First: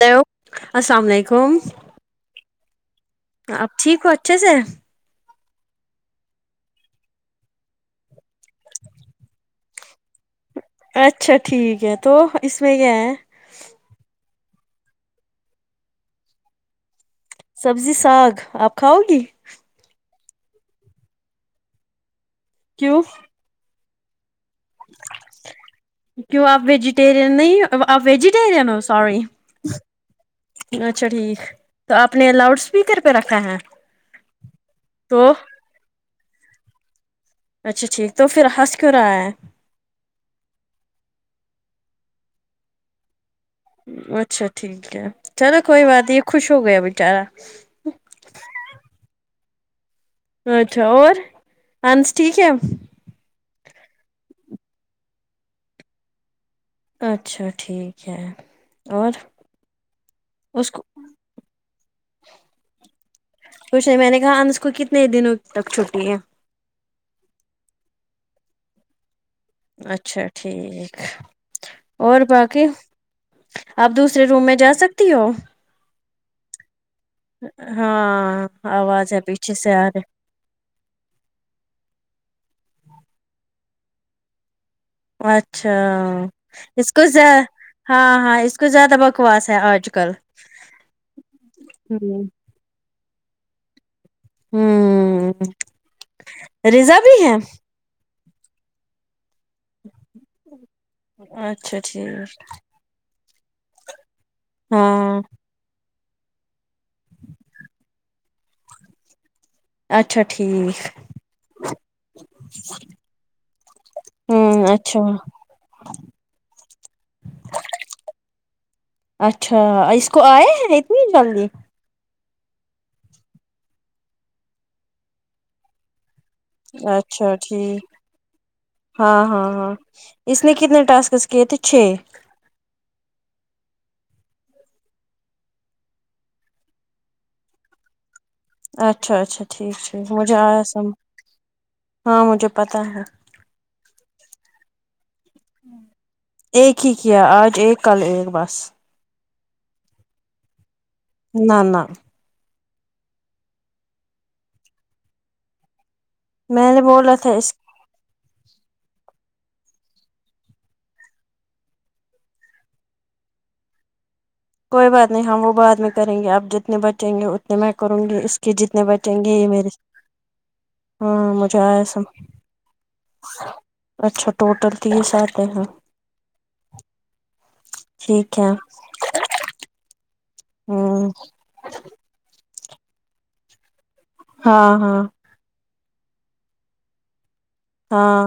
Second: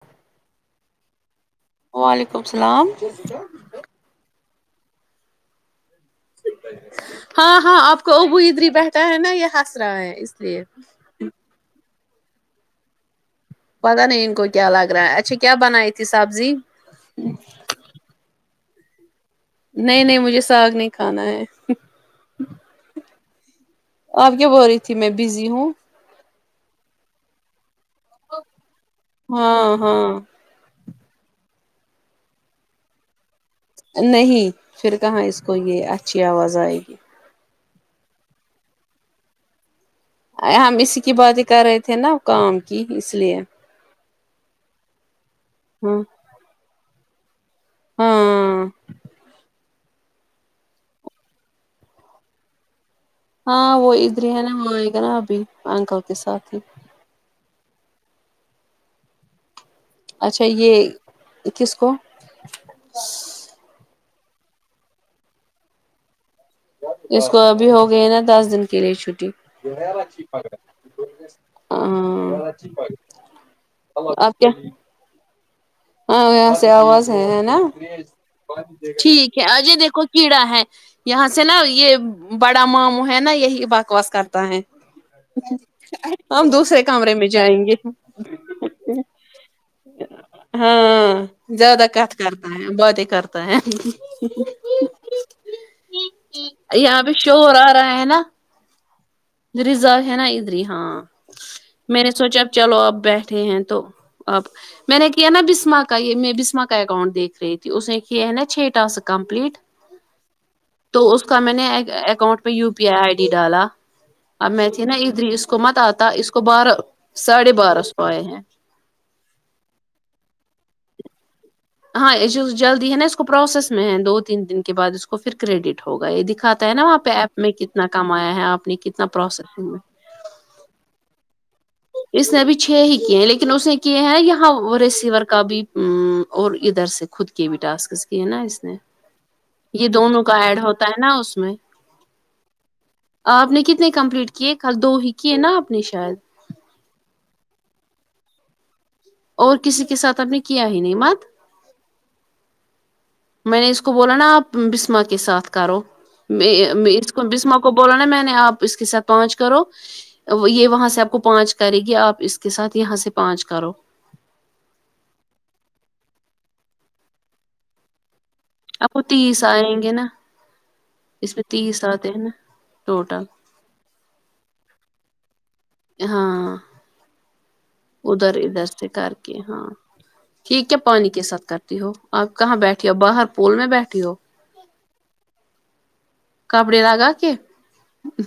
hello السلام علیکم وعلیکم السلام اب ٹھیک ہو اچھے سے ہاں ہاں آپ کو ابو ادھر ہی بیٹھا ہے نا یہ ہنس رہا ہے اس لیے اچھا ٹھیک ہے تو اس میں کیا ہے پتا نہیں ان کو کیا لگ رہا ہے اچھا کیا بنائی تھی سبزی سبزی ساگ آپ کھاؤ گی نہیں نہیں مجھے ساگ نہیں کھانا ہے کیوں آپ کیوں بول رہی تھی میں بزی ہوں کیوں آپ ویجیٹیرین نہیں آپ ویجیٹیرین ہو سوری ہاں ہاں اچھا ٹھیک تو آپ نے لاؤڈ اسپیکر پہ رکھا ہے نہیں پھر کہاں تو اس کو یہ اچھی آواز آئے گی اچھا ٹھیک تو پھر ہنس کیوں رہا ہے ہم اسی کی بات ہی کر رہے تھے نا کام کی اس لیے اچھا ٹھیک ہے چلو کوئی ہاں بات نہیں خوش ہو گیا بیچارا ہاں اچھا اور انس ٹھیک ہے اب ہاں وہ ادھر ہی ہے نا وہاں آئے گا نا ابھی انکل کے ساتھ ہی اچھا ٹھیک ہے اور اچھا اس یہ کو کس کو کچھ نہیں میں نے کہا انس کو کتنے دنوں تک چھٹی ہے اس کو ابھی ہو گئے ہے نا دس دن کے لیے چھٹی اچھا ٹھیک اور آں باقی آپ دوسرے روم میں جا سکتی ہو ہاں یہاں سے آواز ہے ہے نا ہاں آواز ٹھیک ہے پیچھے سے اجے آ دیکھو کیڑا ہے یہاں سے نا یہ بڑا ماموں ہے نا یہی بکواس کرتا ہے اچھا ہم دوسرے اس کو کمرے زا میں جائیں گے ہاں ہاں اس کو زیادہ بکواس ہے آج کل ہاں زیادہ کٹ ہوں کرتا ہے باتیں کرتا ہے ہوں رضا یہاں پہ بھی ہے شور آ رہا ہے نا ریزرو ہے نا ادھر ہی ہاں اچھا میں نے ٹھیک سوچا اب چلو آپ بیٹھے ہیں تو اب میں نے ہاں کیا نا بسما کا یہ میں بسما کا اکاؤنٹ دیکھ رہی تھی اس نے کیا ہے نا چھ ٹاسک کمپلیٹ اچھا ٹھیک تو اس کا میں نے اکاؤنٹ پہ U P I I D ڈالا اب ہوں میں تھی نا اچھا ادھر اس کو مت آتا اس کو بارہ ساڑھے بارہ سو آئے ہیں اچھا اس کو آئے ہیں اتنی جلدی ہاں یہ جو جلدی ہے نا اس کو پروسیس میں ہے دو تین دن کے بعد اس کو پھر کریڈٹ ہوگا یہ دکھا اچھا ٹھیک آپ نے کتنا ہاں ہاں پروسیسنگ ہاں میں اس نے کتنے ٹاسکس کیے تھے چھ اس نے ابھی چھ ہی کیے ہیں لیکن اس نے کی ہیں یہاں ریسیور کا بھی ا اور ادھر سے خود کے بھی ٹاسکس کی ہیں نا اس نے اچھا اچھا ٹھیک یہ ٹھیک دونوں مجھے کا ایڈ ہوتا ہے نا اس میں جو پتہ ہے آپ نے کتنے کمپلیٹ کیے کل دو ہی کیے نا آپ نے شاید ایک ہی کیا آج ایک کل ایک بس اور کسی کے ساتھ ہم نے کیا ہی نہیں مات نہ نہ میں نے اس کو بولا نا آپ بسما کے ساتھ کرو میں نے میں اس بولا کو تھا بسما کو بولا نا میں نے آپ اس کے ساتھ پانچ کرو یہ وہاں سے آپ کو پانچ کرے گی آپ اس کے ساتھ یہاں سے پانچ کرو کوئی بات نہیں ہم وہ بعد میں کریں گے اب جتنے بچیں گے اتنے میں کروں گی اس کہ جتنے آپ کو بچیں گے تیس یہ میرے آئیں گے نا ہاں اس میں مجھے آیا تیس سم آتے ہیں نا ٹوٹل اچھا ٹوٹل تیس آتے ہیں ہاں ادھر ٹھیک ہے ادھر سے کر کے ہاں ٹھیک کیا پانی ہوں کی ساتھ کرتی ہو آپ کہاں بیٹھی ہو باہر پول میں بیٹھی ہو ہاں ہاں کپڑے لگا کے ہاں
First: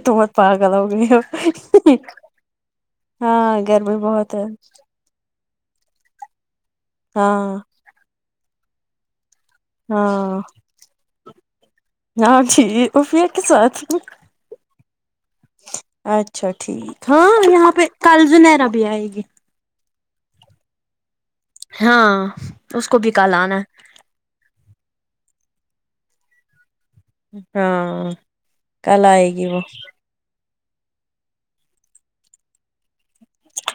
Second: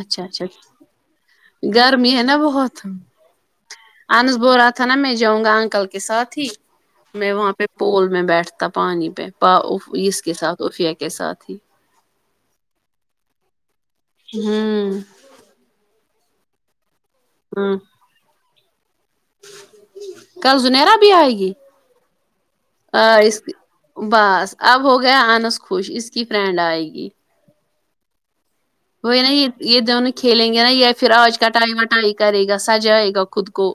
اچھا تومت اچھا پاگل ہوگیی ہو گرمی ہے نا بہت ہاں گرمی بہت انس ہے بول رہا تھا نا میں جاؤں گا انکل کے ساتھ ہی میں ہاں وہاں پہ پول میں بیٹھتا پانی پہ پا اف اس کے ہاں ساتھ افیہ کے ساتھ ہی ہاں ٹھیک افیہ کی سات ہی ہوں اچھا ٹھیک ہاں یہاں ہوں پہ کل زنیرا بھی آئے گی کل زنیرہ بھی آئے گی ہاں اس کو بھی کل اس آنا بس اب ہو گیا آنس خوش اس کی فرینڈ آئے گی ہاں کل وہی آئے نا گی یہ وہ یہ دونوں کھیلیں گے نا یہ پھر آج کٹائی وٹائی کرے گا سجائے گا خود کو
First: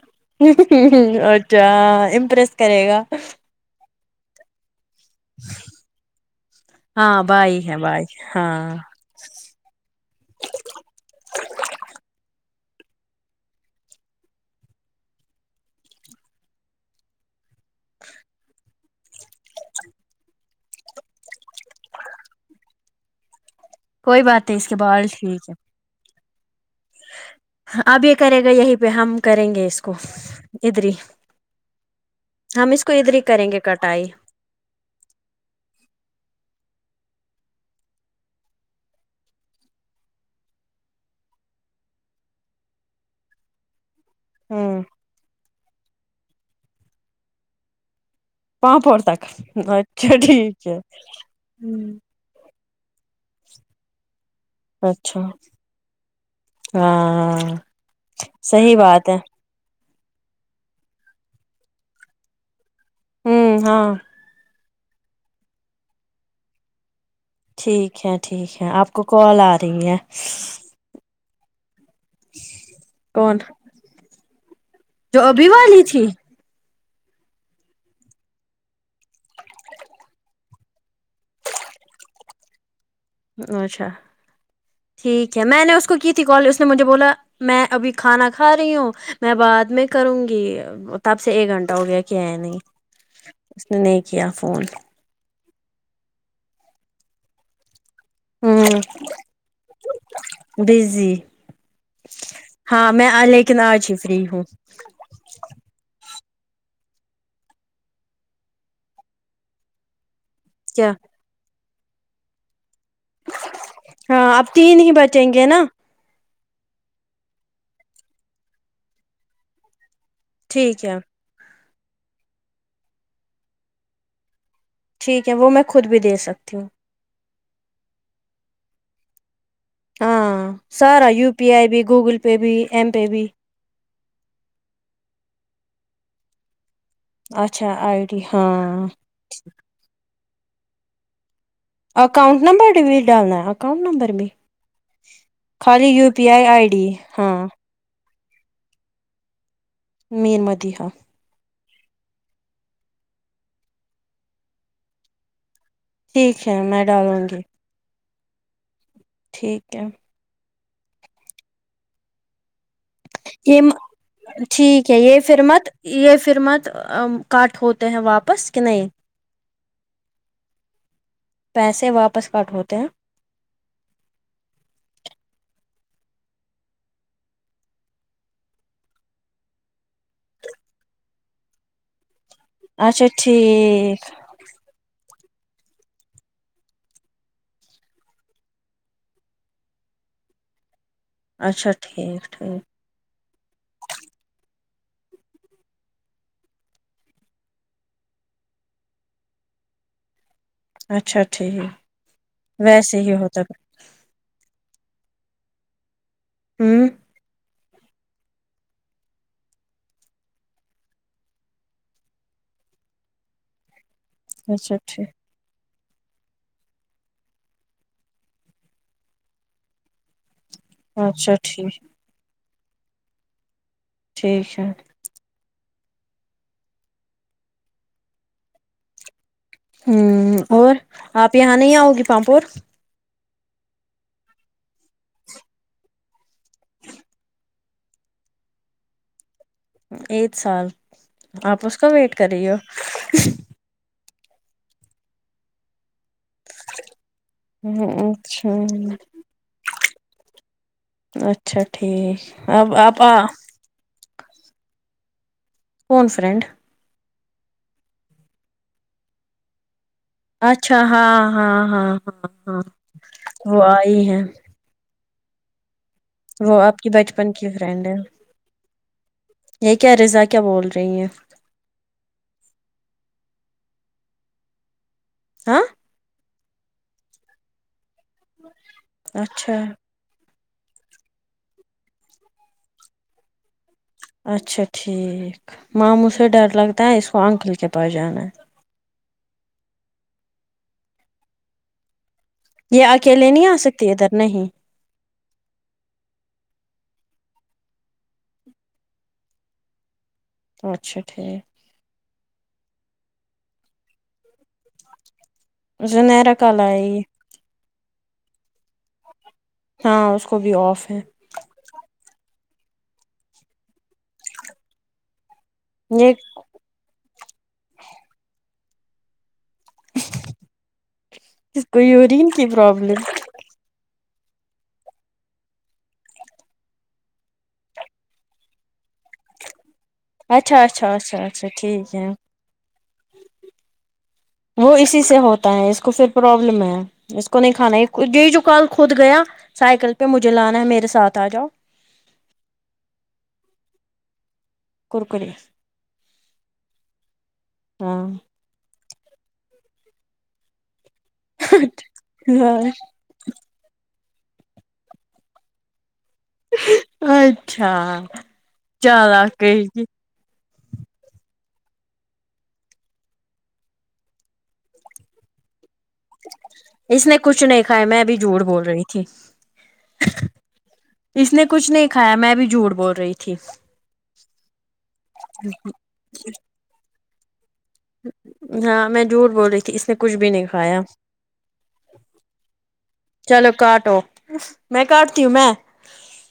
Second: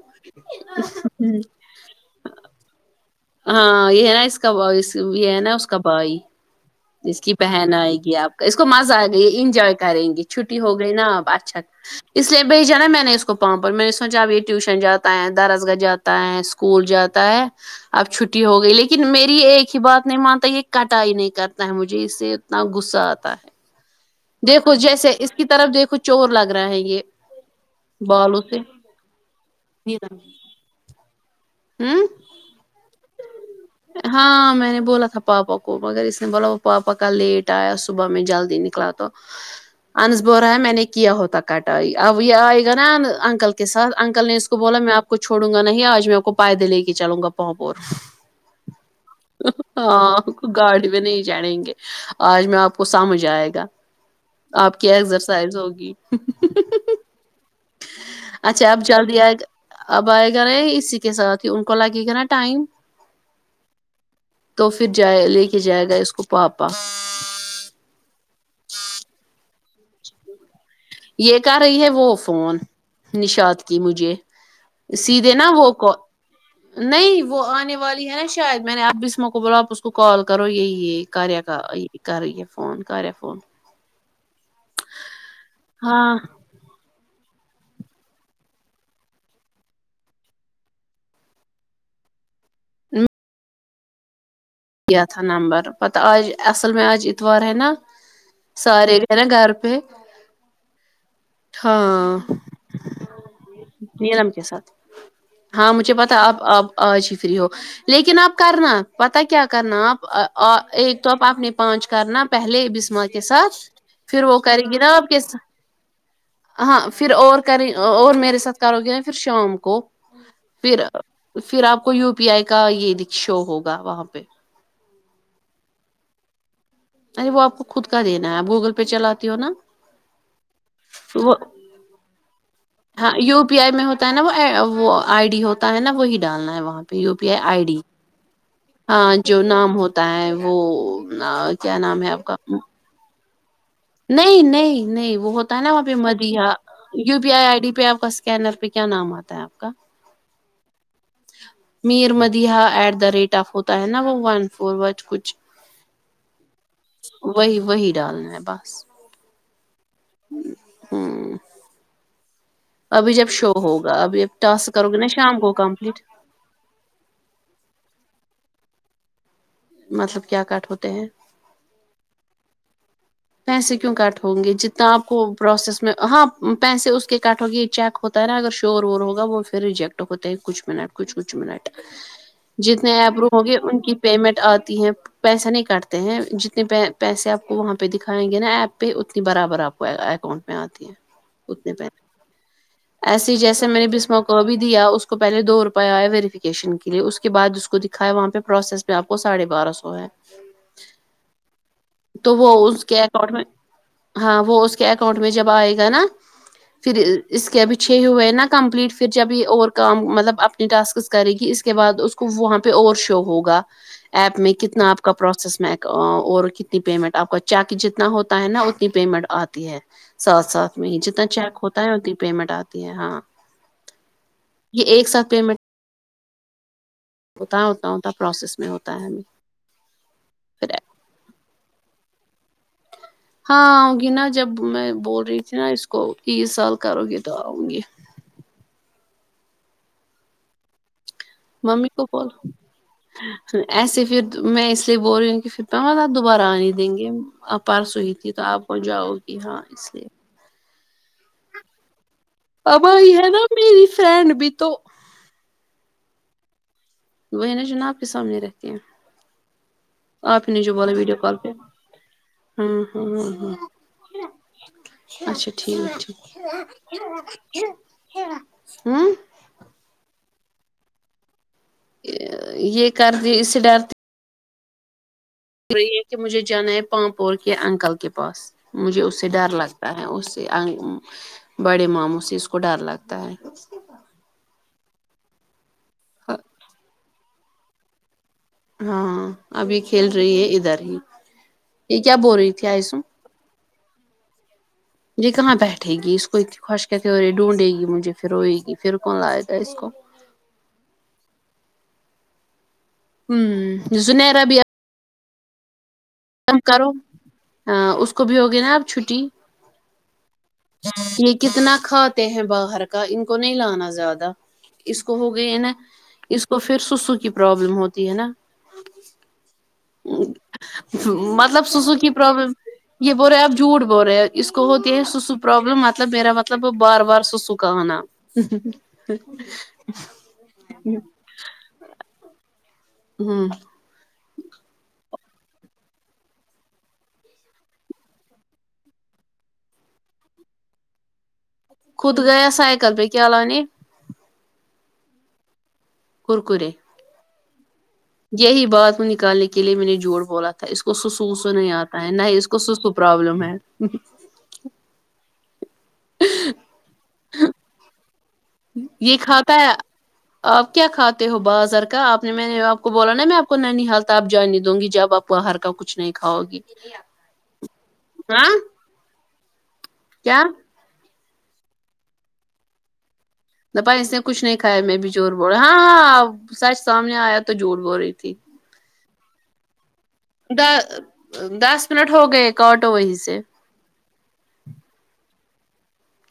اچھا ہاں امپرس کرے گا ہاں یہ ہے نا اس کا بائس یہ ہے نا اس کا بھائی اس ہاں کی بھائی بہن ہے آئے بھائی گی آپ کا اس کو ہاں مزہ آ گئی انجوائے کریں گی چھٹی ہو گئی نا اب اچھا اس لیے بھیجا نا میں نے اس کو پا پر میں نے سوچا اب یہ ٹیوشن جاتا ہے در اس گاہ جات تا ہے اسکول جاتا ہے اب چھٹی ہوگئی لیکن میری ایک ہی بات نہیں مانتا یہ کٹائی نہیں کر تا ہے مجھے اس سے اتنا غصہ آتا ہے کوئی بات نہیں اس دیکھو کے بال جیسے اس کی ٹھیک ہے طرف دیکھو چور لگ رہا ہے یہ اب یہ بالوں کرے گا سے یہی پہ ہم کریں گے اس کو ادھر ہی ہوں ہم اس کو ادھر ہی کریں گے کٹائی ہاں میں نے بولا تھا پاپا کو مگر اس نے بولا وہ پاپا کا لیٹ آیا صبح میں جلدی نکلا تو انس بول رہا ہے میں نے کیا ہوتا کٹائی اب یہ آئے گا نا ان انکل کے ساتھ انکل نے اس کو بولا ہوں میں آپ کو چھوڑوں گا نہیں آج میں آپ کو پائدل لے کے چلوں گا پوں پور پاپور تک اچھا ہاں ٹھیک ہے گاڑی میں نہیں جڑینگے آج میں آپ کو سمجھ آئے گا اب کیا اچھا ایکسرسائز ہوگی ہاں اچھا صحیح آپ بات ہے جلدی آے تو اب آئے گا نا اسی کے ساتھ ان کو لگے گا نا ٹائم ہوں ہاں تو پھر جائے لے کے جائے گا اس کو پاپا ٹھیک ہے ٹھیک ہے آپ کو کال آ رہی ہے یہ کر رہی ہے وہ فون کون نشاط کی مجھے جو سیدھے ابھی نا وہ والی کو تھی نہیں وہ آنے والی ہے شاید میں نے اب بسما کو بولا آپ اس کو کال کرو یہی کاریہ کا کر را ہی ہے فون کرے فون اچھا ٹھیک ہے میں نے اس کو کی ہاں تھی کال اس نے مجھے بولا میں ابھی کھانا کھا رہی ہوں میں بعد میں کروں گی تب سے ایک گھنٹہ ہو گیا کیا نہیں اس نے نہیں کیا فون دیا تھا نمبر پتہ آج اصل میں آج اتوار نا ہوں سارے ہے نا گھر پہ بزی ہاں ہاں میں آ لیکن آج ہی فری نیلم ہوں کے ساتھ ہاں مجھے پتا اب آپ آج ہی فری ہو لیکن آپ کرنا پتا کیا کرنا آپ ا آ کیا ایک تو آپ اپنے پانچ کرنا پہلے بسما کے ساتھ پھر ہاں وہ اب کرے گی تین ہی نا آپ کے بچیں سا گے نا ہاں پھر اور کریں اور میرے ساتھ کرو گے پھر شام کو پھر ٹھیک ہے پھر آپ کو یو پی آئی کا یہ د شو ہوگا وہاں پہ ٹھیک ہے وہ میں خود بھی دے سکتی ہوں ارے وہ آپ کو خود کا دینا ہے آپ گوگل پے چلاتی ہو نا ہاں سارا یو وہ پی آئی بھی گوگل پے بھی ایم پے ہاں بھی یو پی آئی میں ہوتا ہے نا وہ وہ آئی ڈی ہوتا ہے نا وہی ڈالنا ہے وہاں U P I I D ہاں جو نام ہوتا ہے وہ آ اکؤنٹ نمبر ڈیٹیل ڈالنا ہے ک نہیں نہیں نہیں وہ ہوتا ہے نا وہاں خالی پہ U P I Madiha I D U P ہاں آئی آئی ڈی پہ آپ کا س کینر پہ کیا نام آتا ہے آپ کا Mir Madiha Mir Madiha at the rate of ہوتا ہے نا وہ ون فور وٹ کچھ ٹھیک ہے میں ڈالوں گی وہی وہی ڈالنا ہے بس ٹھیک ہے ہوں ابھی جب شو یہ م ہوگا ابھی اب ٹاسک ٹھیک کرو گے ہے نا یہ شام فر کو مت کمپلیٹ یہ ف ر مت کاٹ ہوتے ہیں واپس کہ نہیں مطلب کیا کٹ ہوتے ہیں پیسے واپس کٹ ہوتے ہیں پیسے کیوں کٹ ہوں گے جتنا آپ کو پروسیس میں ہاں پیسے اس کے کٹ ہوگی یہ چیک ہو ہوتا رہا اگر شور وور ہوگا وہ پھر ریجیکٹ ہوتے ہیں کچھ منٹ کچھ کچھ منٹ جتنے اچھا ایپرو ہوں گے ان کی ٹھیک پیمنٹ آتی ہیں پیسہ نہیں کاٹتے ہیں جتنے پیسے آپ کو وہاں پہ پہ دکھائیں گے نا ایپ پہ اتنی برابر آپ کو اکاؤنٹ میں آتی ہیں اچھا ٹھیک ٹھیک ایسے ہی جیسے میں نے بسم کا ابھی دیا اس کو پہلے دو روپئے آئے ویریفیکیشن کے لیے اس کے بعد اس کو کھا ہے وہاں پہ پروسیس میں آپ کو ساڑھے بارہ سو ہے اچھا اچھا ٹھیک تو وہ اس ویسے ہی اکاؤنٹ ہوتا میں ہاں وہ اس کے اکاؤنٹ میں جب آئے گا نا ہوں پھر اس کےبچ چھے ہوئے ہیں نا کمپلیٹ پھر جب یہ اور کام مطلب اپنی ٹاسکس کرے گی اس کے بعد اس کو وہاں پہ اور شو ہوگا ایپ میں اچھا کتنا آپ ٹھیک کا پروسیس میں اور کتنی پیمنٹ آپ کا جاکے جتنا ہوتا ہے نا اتنی پیمنٹ آتی ہے ساتھ ساتھ جتنا اچھا چیک ٹھیک ہوتا ہے اتنی پیمنٹ آتی ہے ہاں ٹھیک ہے یہ ایک ساتھ پیمنٹ ہوتا اتنا ہوتا پروسیس میں ہوتا ہے ہمیں امم پھر اور آپ یہاں نہیں آؤ گی پامپور ہاں آؤں گی نا جب میں بول رہی تھی نا اس کو کی یہ سال کرو گی تو آؤں گی ایک سال آپ اس ممی کا کو ویٹ بول کر رہی ہو ایسے پھر میں اس لیے بول رہی ہوں کہ پھر کہا نا دوبارہ آنے دیں گے آپ پاس ہوئی تھی تو اچھا آپ وہ جاؤ گی ہاں اس لیے اچھا ٹھیک اب آپ آ آئی ہے نا میری فرینڈ بھی تو کون فرینڈ [unintelligible] آپ ہی نے جو اچھا بولا ویڈیو ہاں کال پہ ہاں ہاں ہاں ہاں ہاں ہاں وہ آئی ہیں اچھا ٹھیک وہ آپ کی بچپن کی ہے فرینڈ ہاں یہ کیا رضا کیا بول رہی ہیں یہ کردی اسے ڈرتے ہاں یہ کہ مجھے جانا ہے پامپور کے انکل کے پاس مجھے اس سے ڈر اچھا لگتا آ اس سے انک بڑے ماموں سے اس کو ڈر لگتا ہے اچھا ٹھیک ماموں سے ڈر لگتا ہے اس کو انکل کے پاس جانا ہے ہاں ابھی یہ کھیل رہی ہے ادھر ہی یہ کیا بول رہی تھی یہ آئسم اکیلے نہیں آ سکتی ادھر نہیں یہی کہاں بیٹھے گی اس کو اتنی ہوش کیسے پھر یہ ڈھونڈے گی مجھے پھر روئے گی پھر کون لائے گا اس کو اچھا ٹھیک امم زنیرا بھی زنیرا کم کل آئے کرو گی ہاں اس کو بھی ہوگی نا اب چھٹی ہاں اس کو بھی آف ہے جی کتنا کھاتے ہیں باہر کا ان کو نہیں لانا زیادہ اس کو ہو گئی ہے نا یہ تو پھر سسو کی پروابلم ہوتی ہے نا مطلب اس کو سسو کی یورین پرابلم پرابلم یہ بول رہے آپ جھوٹ بول رہے ہے اس کو ہوتی یہ سسو پرابلم مطلب میرا مطلب بار بار سسو کہانا اچھا اچھا اچھا اچھا ٹھیک ہے ہاں وہ اسی سے ہوتا ہے اس کو پھر پرابلم ہے اس کو نہیں کھانا یہ دے جو کل خود گیا سائیکل پہ مجھے لانا ہے میرے ساتھ آ جاؤ خود گیا سائیکل پے کیا لانے کرکرے کرکرے ہاں یہی بات میں نکالنے کے لیے میں نے جھوٹ بولا تھا اس کو سسو وسو نہیں آتا ہے نہ اس کو سسو پرابلم ہے اچھا یہ چالاک کہے کھاتا ہے گی آپ کیا کھاتے ہو بازار کا آپ نے میں نے آپ کو بولا نا میں آپ کو ننیھال کا آپ جاننی دوں گی جب آپ باہر کا کچھ نہیں کھاؤ گی اس نے کچھ نہیں کھایا میں بھی جھوٹ ہاں بول رہی تھی کیا اس نے کچھ نہیں کھایا میں بھی جھوٹ بول رہی تھی دپائی اس نے کچھ نہیں کھایا میں بھی جھوٹ بول رہی ہاں ہاں سچ سامنے آیا تو جھوٹ بول رہی تھی ہاں میں جھوٹ بول رہی تھی اس نے کچھ بھی نہیں د کھایا دس منٹ ہو گئے کاٹو وہیں سے چلو کاٹو میں کاٹتی ہوں میں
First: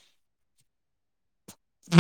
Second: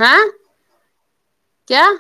ہاں کیا